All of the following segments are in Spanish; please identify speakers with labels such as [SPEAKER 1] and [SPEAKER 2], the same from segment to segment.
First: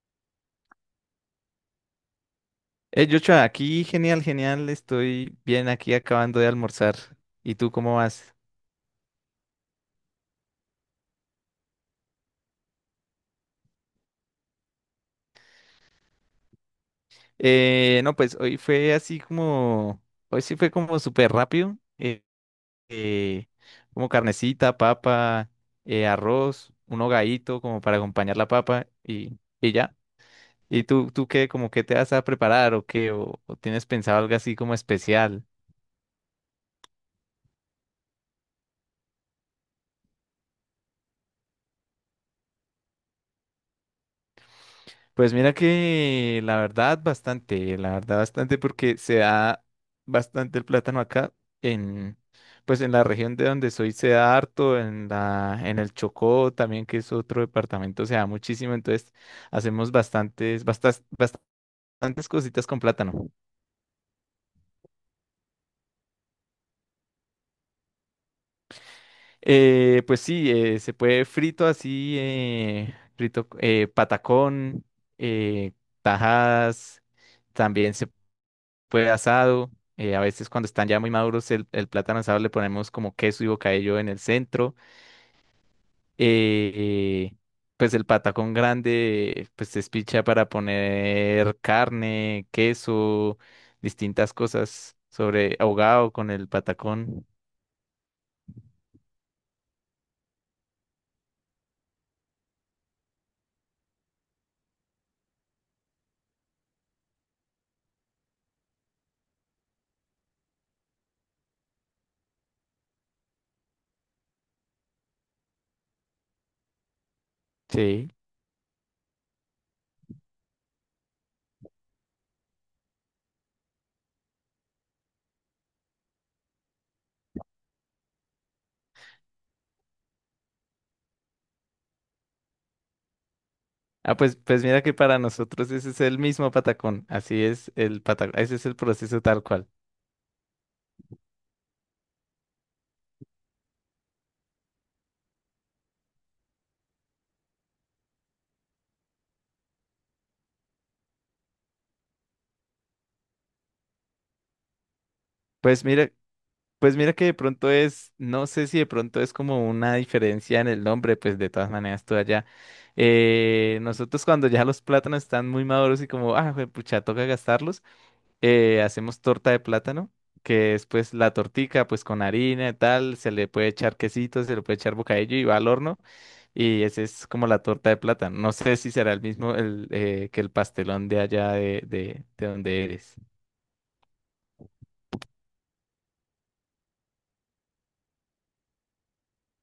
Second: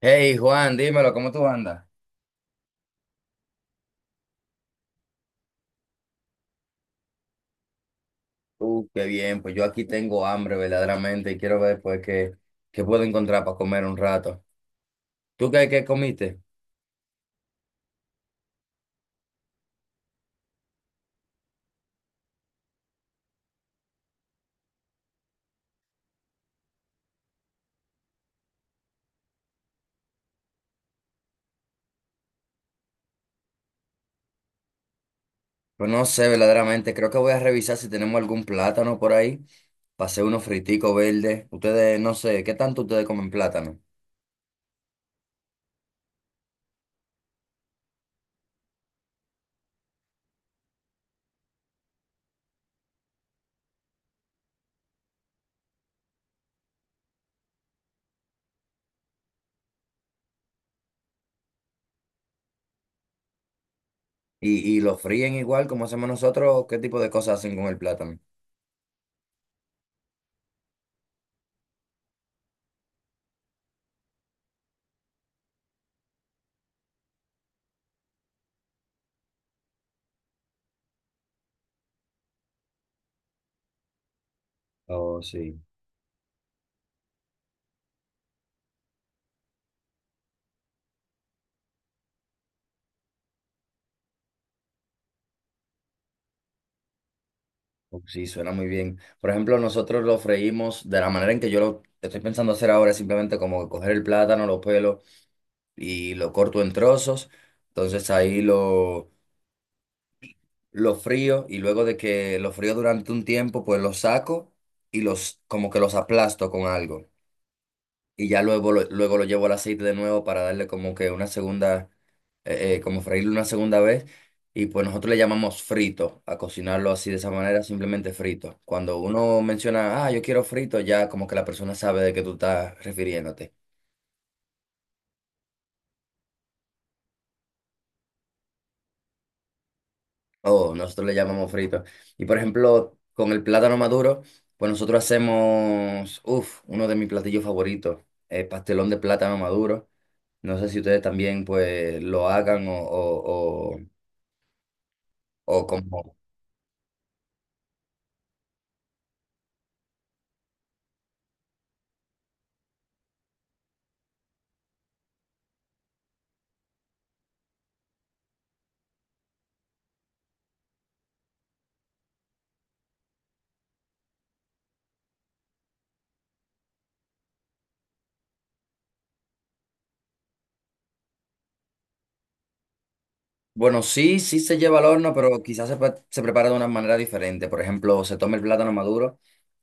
[SPEAKER 1] Hey Juan, dímelo, ¿cómo tú andas?
[SPEAKER 2] Joshua, aquí genial, genial, estoy bien aquí acabando de almorzar. ¿Y tú cómo vas?
[SPEAKER 1] Qué bien, pues yo aquí tengo hambre verdaderamente y quiero ver pues qué puedo encontrar para comer un rato. ¿Tú qué comiste?
[SPEAKER 2] No, pues hoy fue así como, hoy sí fue como súper rápido, eh, como carnecita, papa, arroz, un hogadito como para acompañar la papa y ya. ¿Y tú qué, como qué te vas a preparar o qué? ¿O tienes pensado algo así como especial?
[SPEAKER 1] Pues no sé verdaderamente, creo que voy a revisar si tenemos algún plátano por ahí. Pasé unos friticos verdes. Ustedes, no sé, ¿qué tanto ustedes comen plátano?
[SPEAKER 2] Pues mira que la verdad bastante porque se da bastante el plátano acá en pues en la región de donde soy se da harto, en la en el Chocó también que es otro departamento se da muchísimo, entonces hacemos bastantes cositas con plátano.
[SPEAKER 1] ¿Y lo fríen igual como hacemos nosotros? ¿O qué tipo de cosas hacen con el plátano?
[SPEAKER 2] Pues sí, se puede frito así, frito patacón, eh, tajadas, también se puede asado. A veces cuando están ya muy maduros el plátano asado le ponemos como queso y bocadillo en el centro.
[SPEAKER 1] Oh, sí.
[SPEAKER 2] eh, eh, pues el patacón grande pues se espicha para poner carne, queso, distintas cosas sobre ahogado con el patacón.
[SPEAKER 1] Oh, sí, suena muy bien. Por ejemplo, nosotros lo freímos de la manera en que yo lo estoy pensando hacer ahora, es simplemente como coger el plátano, los pelos y lo corto en trozos. Entonces ahí lo frío y luego de que lo frío durante un tiempo, pues lo saco y los como que los aplasto con algo.
[SPEAKER 2] Sí.
[SPEAKER 1] Y ya luego luego lo llevo al aceite de nuevo para darle como que una segunda, como freírlo una segunda vez. Y pues nosotros le llamamos frito, a cocinarlo así de esa manera, simplemente frito. Cuando uno menciona, ah, yo quiero frito, ya como que la persona sabe de qué tú estás refiriéndote.
[SPEAKER 2] Ah, pues, pues mira que para nosotros ese es el mismo patacón. Así es el patacón. Ese es el proceso tal cual.
[SPEAKER 1] Oh, nosotros le llamamos frito. Y por ejemplo, con el plátano maduro, pues nosotros hacemos, uff, uno de mis platillos favoritos, pastelón de plátano maduro. No sé si ustedes también pues lo hagan o
[SPEAKER 2] Pues mira,
[SPEAKER 1] como...
[SPEAKER 2] pues mira que de pronto es, no sé si de pronto es como una diferencia en el nombre, pues de todas maneras todo allá. Nosotros cuando ya los plátanos están muy maduros y como, ah, pucha, toca gastarlos, hacemos torta de plátano, que es pues la tortica, pues con harina y tal, se le puede echar quesito, se le puede echar bocadillo y va al horno y esa es como la torta de plátano. No sé si será el mismo el, que el pastelón de allá de donde eres.
[SPEAKER 1] Bueno, sí, sí se lleva al horno, pero quizás pre- se prepara de una manera diferente. Por ejemplo, se toma el plátano maduro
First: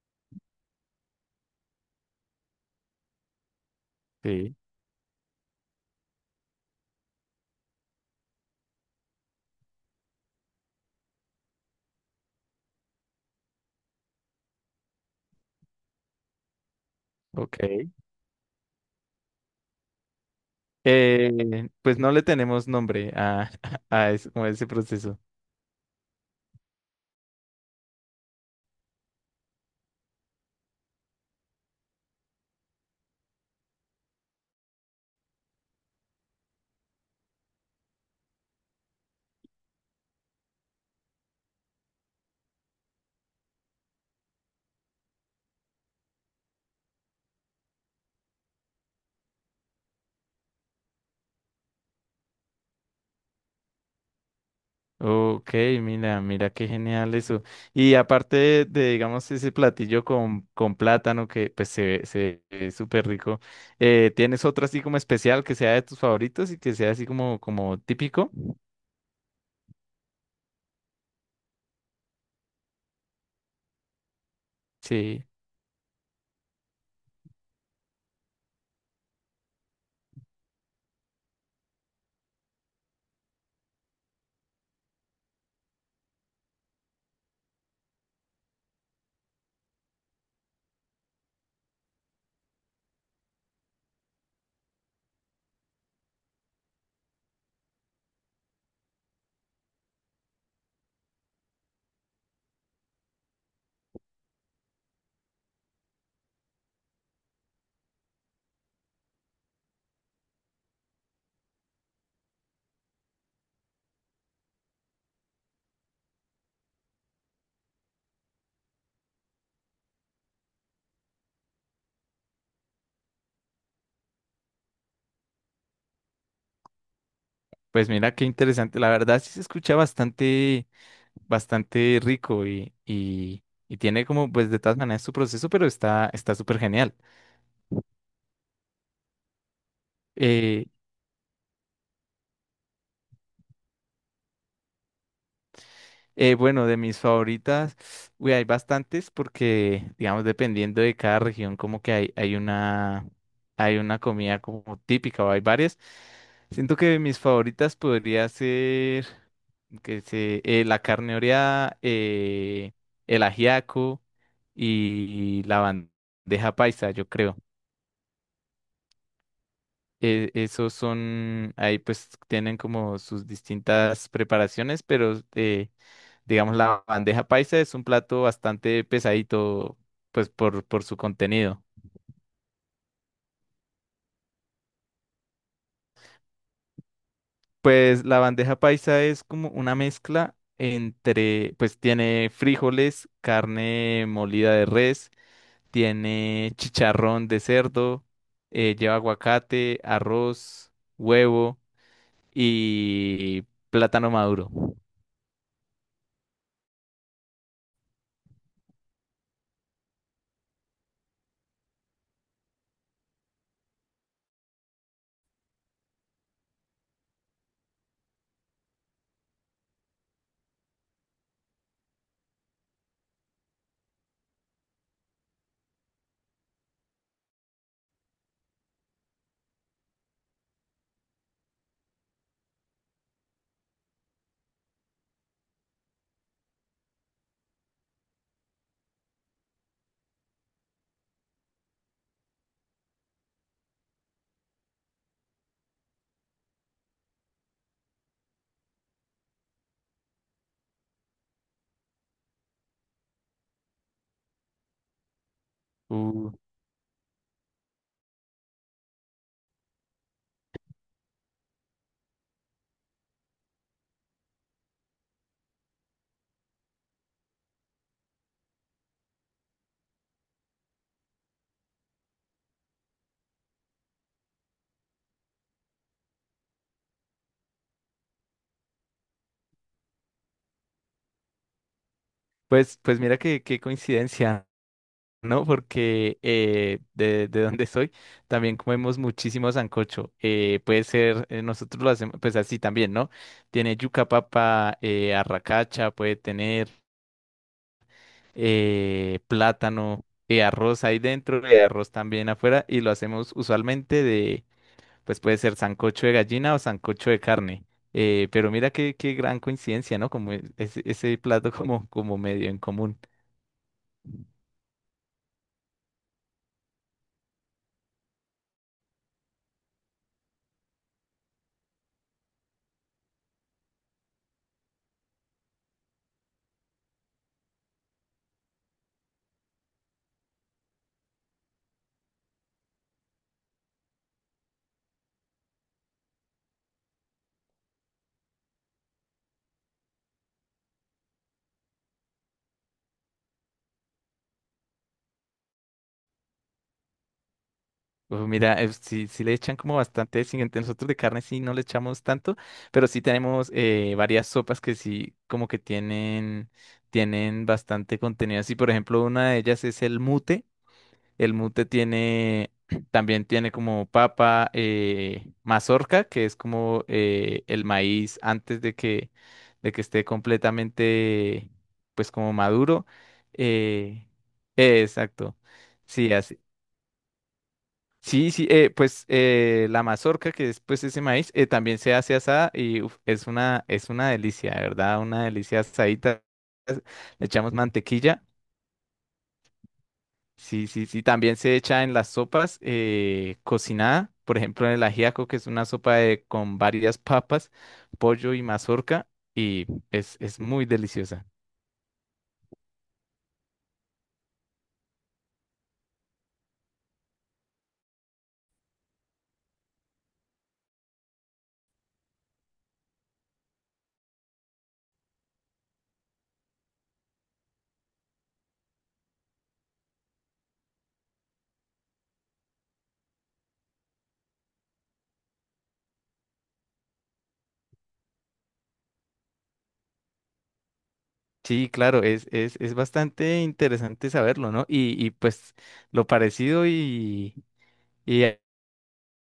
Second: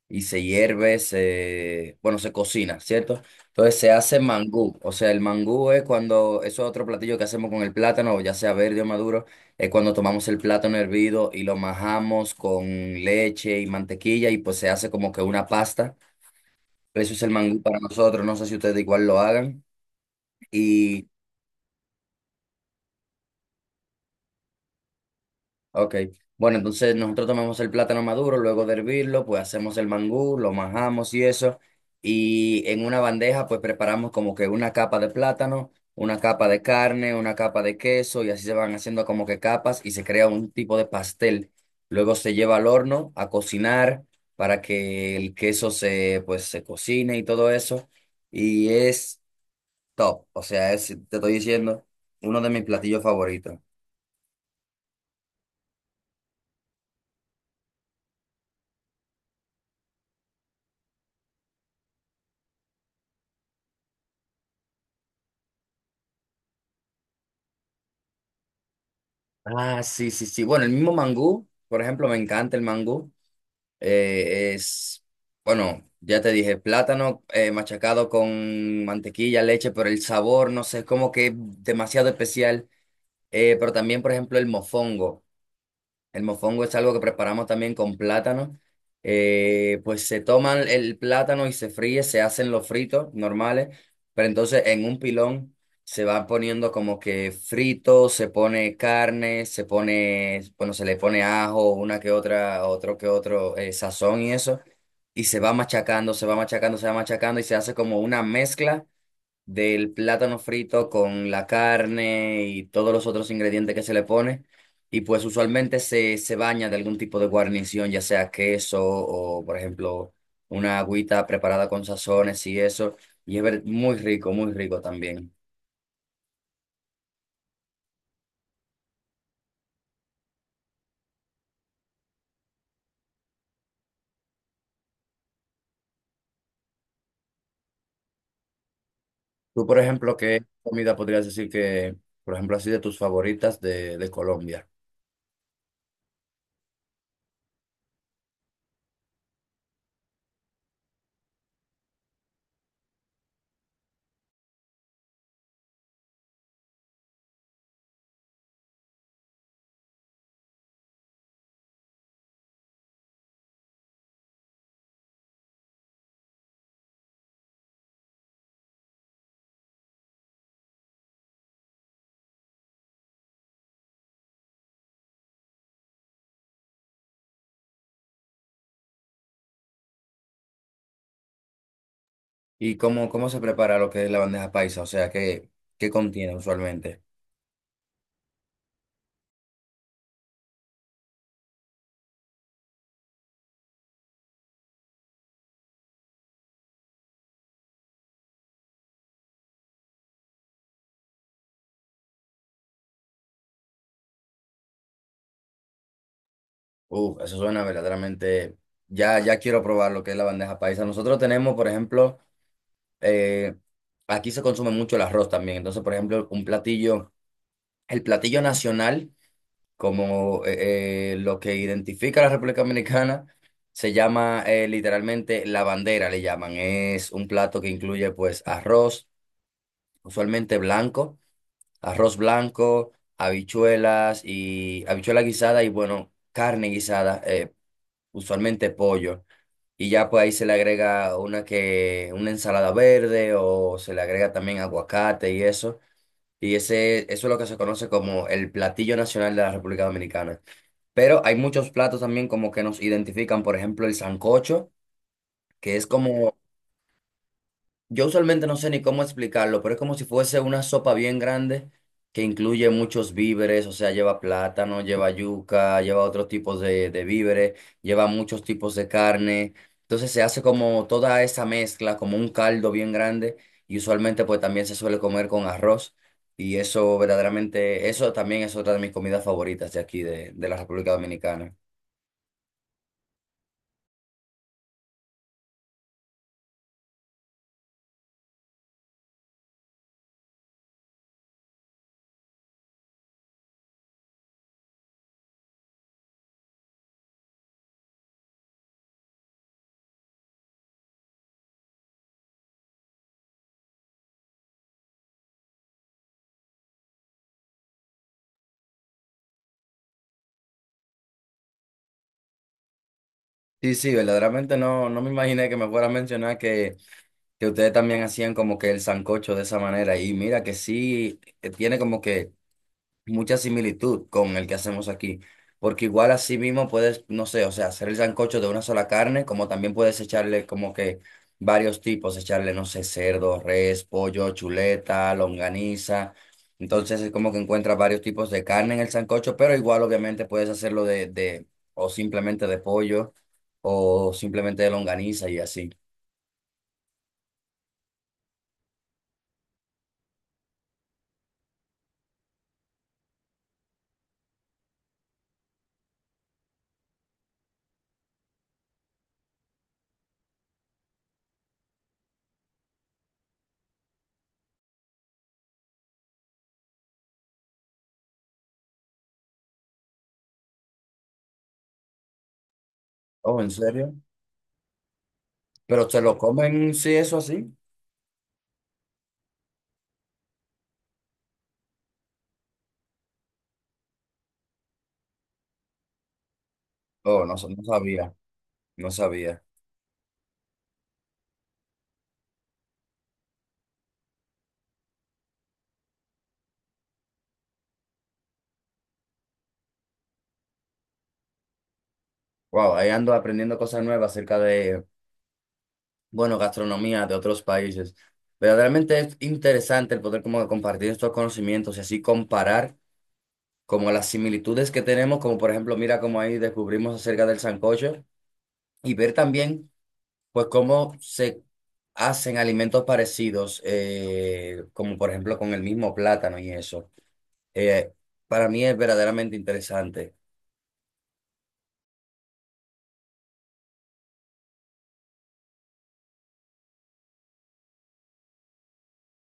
[SPEAKER 1] y se hierve, se, bueno, se cocina, ¿cierto? Entonces se hace
[SPEAKER 2] Sí,
[SPEAKER 1] mangú, o sea, el mangú es cuando, eso es otro platillo que hacemos con el plátano, ya sea verde o maduro, es cuando tomamos el plátano hervido y lo majamos con leche y mantequilla y pues se hace como que una pasta. Eso es el
[SPEAKER 2] ok.
[SPEAKER 1] mangú para nosotros, no sé si ustedes igual lo hagan. Y
[SPEAKER 2] Pues no le tenemos nombre a, a, como a ese proceso.
[SPEAKER 1] ok. Bueno, entonces nosotros tomamos el plátano maduro, luego de hervirlo, pues hacemos el mangú, lo majamos y eso. Y en una bandeja, pues preparamos como que una capa de plátano, una capa de carne, una capa de queso, y así se van haciendo como que capas y se crea un tipo de pastel. Luego se lleva al horno a cocinar para que el queso se, pues, se cocine y todo eso. Y es top. O sea, es, te estoy diciendo, uno de mis platillos favoritos.
[SPEAKER 2] Ok, mira, mira qué genial eso. Y aparte digamos, ese platillo con plátano que pues se ve súper rico, ¿tienes otro así como especial que sea de tus favoritos y que sea así como, como típico?
[SPEAKER 1] Ah, sí, sí, sí. Bueno, el mismo mangú, por ejemplo, me encanta el mangú. Es,
[SPEAKER 2] Sí,
[SPEAKER 1] bueno, ya te dije, plátano machacado con mantequilla, leche, pero el sabor, no sé, es como que demasiado especial. Pero también, por ejemplo, el mofongo. El mofongo es algo que preparamos también con plátano. Pues se toman el plátano y se fríe, se hacen los fritos normales, pero entonces en un pilón se va poniendo como que frito, se pone carne, se pone, bueno, se le pone ajo, una que otra, otro que otro sazón y eso, y se va machacando, se va machacando, se va machacando y se hace como una mezcla del plátano frito con la carne y todos los otros ingredientes que se le pone. Y pues usualmente se baña de algún tipo de guarnición, ya sea queso o, por ejemplo, una agüita preparada con sazones y eso. Y es ver- muy rico también.
[SPEAKER 2] pues mira qué interesante. La verdad sí se escucha bastante, bastante rico y tiene como pues de todas maneras su proceso, pero está, está súper genial.
[SPEAKER 1] Tú, por ejemplo, ¿qué
[SPEAKER 2] Eh,
[SPEAKER 1] comida podrías decir por ejemplo, así de tus favoritas de Colombia?
[SPEAKER 2] Bueno, de mis favoritas, uy, hay bastantes porque, digamos, dependiendo de cada región, como que hay, hay una comida como típica o hay varias. Siento que de mis favoritas podría ser, que sé, la carne oreada, el ajiaco y la bandeja paisa, yo creo. Esos son, ahí pues tienen como sus distintas preparaciones, pero… Digamos, la bandeja paisa es un plato bastante pesadito, pues por su contenido.
[SPEAKER 1] ¿Y cómo se prepara lo que es la bandeja paisa? O sea, qué contiene usualmente?
[SPEAKER 2] Pues la bandeja paisa es como una mezcla entre, pues tiene frijoles, carne molida de res, tiene chicharrón de cerdo, lleva aguacate, arroz, huevo y plátano maduro.
[SPEAKER 1] Uf, eso suena verdaderamente. Ya, ya quiero probar lo que es la bandeja paisa. Nosotros tenemos, por ejemplo, eh, aquí se consume mucho el arroz también. Entonces, por ejemplo, un platillo, el platillo nacional, como lo que identifica a la República Dominicana, se llama literalmente la bandera, le llaman. Es un plato que incluye, pues, arroz, usualmente blanco, arroz blanco, habichuelas y habichuela guisada y, bueno, carne guisada, usualmente pollo. Y ya pues ahí se le agrega una que, una ensalada verde o se le agrega también aguacate y eso. Y ese, eso es lo que se conoce como el platillo nacional de la República Dominicana. Pero hay muchos platos también como que nos identifican, por ejemplo, el sancocho, que es
[SPEAKER 2] Uh,
[SPEAKER 1] como yo usualmente no sé ni cómo explicarlo, pero es como si fuese una sopa bien grande que incluye muchos víveres, o sea, lleva plátano, lleva yuca, lleva otros tipos de víveres, lleva muchos tipos de carne. Entonces se hace como toda esa mezcla, como un caldo bien grande y usualmente pues también se suele comer con arroz y eso verdaderamente, eso también es otra de mis comidas favoritas de aquí, de la República Dominicana.
[SPEAKER 2] pues, pues mira qué, qué coincidencia. ¿No? Porque de donde soy también comemos muchísimo sancocho. Puede ser, nosotros lo hacemos pues así también, ¿no? Tiene yuca papa, arracacha, puede tener plátano, arroz ahí dentro y arroz también afuera y lo hacemos usualmente de, pues puede ser sancocho de gallina o sancocho de carne. Pero mira qué, qué gran coincidencia, ¿no? Como ese, ese plato como, como medio en común.
[SPEAKER 1] Sí, sí, verdaderamente no me imaginé que me fuera a mencionar que ustedes también hacían como que el sancocho de esa manera. Y mira que sí, tiene como que mucha similitud con el que hacemos aquí. Porque igual así mismo puedes, no sé, o sea, hacer el sancocho de una sola carne, como también puedes echarle como que varios tipos, echarle, no sé, cerdo, res, pollo, chuleta, longaniza. Entonces es como que encuentras varios tipos de carne en el sancocho, pero igual obviamente puedes hacerlo o simplemente de pollo, o simplemente de longaniza y así.
[SPEAKER 2] Uf, mira, sí, sí le echan como bastante, sí, nosotros de carne sí no le echamos tanto, pero sí tenemos varias sopas que sí como que tienen, tienen bastante contenido. Así, por ejemplo, una de ellas es el mute. El mute tiene, también tiene como papa, mazorca, que es como el maíz antes de que esté completamente, pues como maduro.
[SPEAKER 1] Oh, ¿en serio?
[SPEAKER 2] Eh, exacto.
[SPEAKER 1] Pero se
[SPEAKER 2] Sí,
[SPEAKER 1] lo comen, sí, eso así.
[SPEAKER 2] sí, sí, pues la mazorca, que es pues ese maíz, también se hace asada y uf, es una delicia, de ¿verdad? Una delicia asadita.
[SPEAKER 1] Oh,
[SPEAKER 2] Le
[SPEAKER 1] no, sa-
[SPEAKER 2] echamos
[SPEAKER 1] no sabía,
[SPEAKER 2] mantequilla.
[SPEAKER 1] no sabía.
[SPEAKER 2] Sí, sí, sí. También se echa en las sopas cocinada, por ejemplo, en el ajiaco, que es una con varias papas, pollo y mazorca, y es muy deliciosa.
[SPEAKER 1] Wow, ahí ando aprendiendo cosas nuevas acerca de, bueno, gastronomía de otros países. Verdaderamente es interesante el poder como compartir estos conocimientos y así comparar como las similitudes que tenemos, como por ejemplo, mira cómo ahí descubrimos acerca del sancocho y ver también, pues, cómo se hacen alimentos parecidos, como por ejemplo con el mismo plátano y eso. Eh, para mí es verdaderamente interesante.
[SPEAKER 2] Sí, claro, es bastante interesante saberlo, ¿no? Y pues lo parecido y… y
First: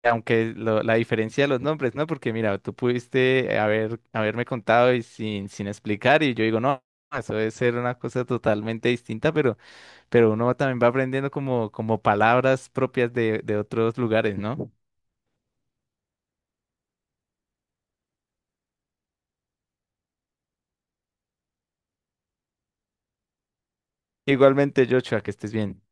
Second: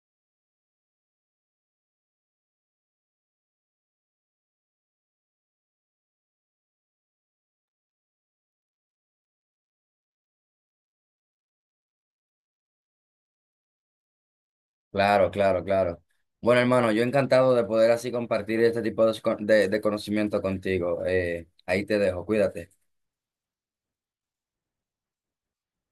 [SPEAKER 2] aunque la diferencia de los nombres, ¿no? Porque mira, tú pudiste haber, haberme contado y sin explicar y yo digo, no, eso debe ser una cosa totalmente distinta, pero uno también va aprendiendo como, como palabras propias de otros lugares, ¿no?
[SPEAKER 1] Claro, claro, claro. Bueno, hermano, yo encantado de poder así compartir este tipo de conocimiento contigo. Ahí te dejo, cuídate.
[SPEAKER 2] Igualmente, Joshua, que estés bien.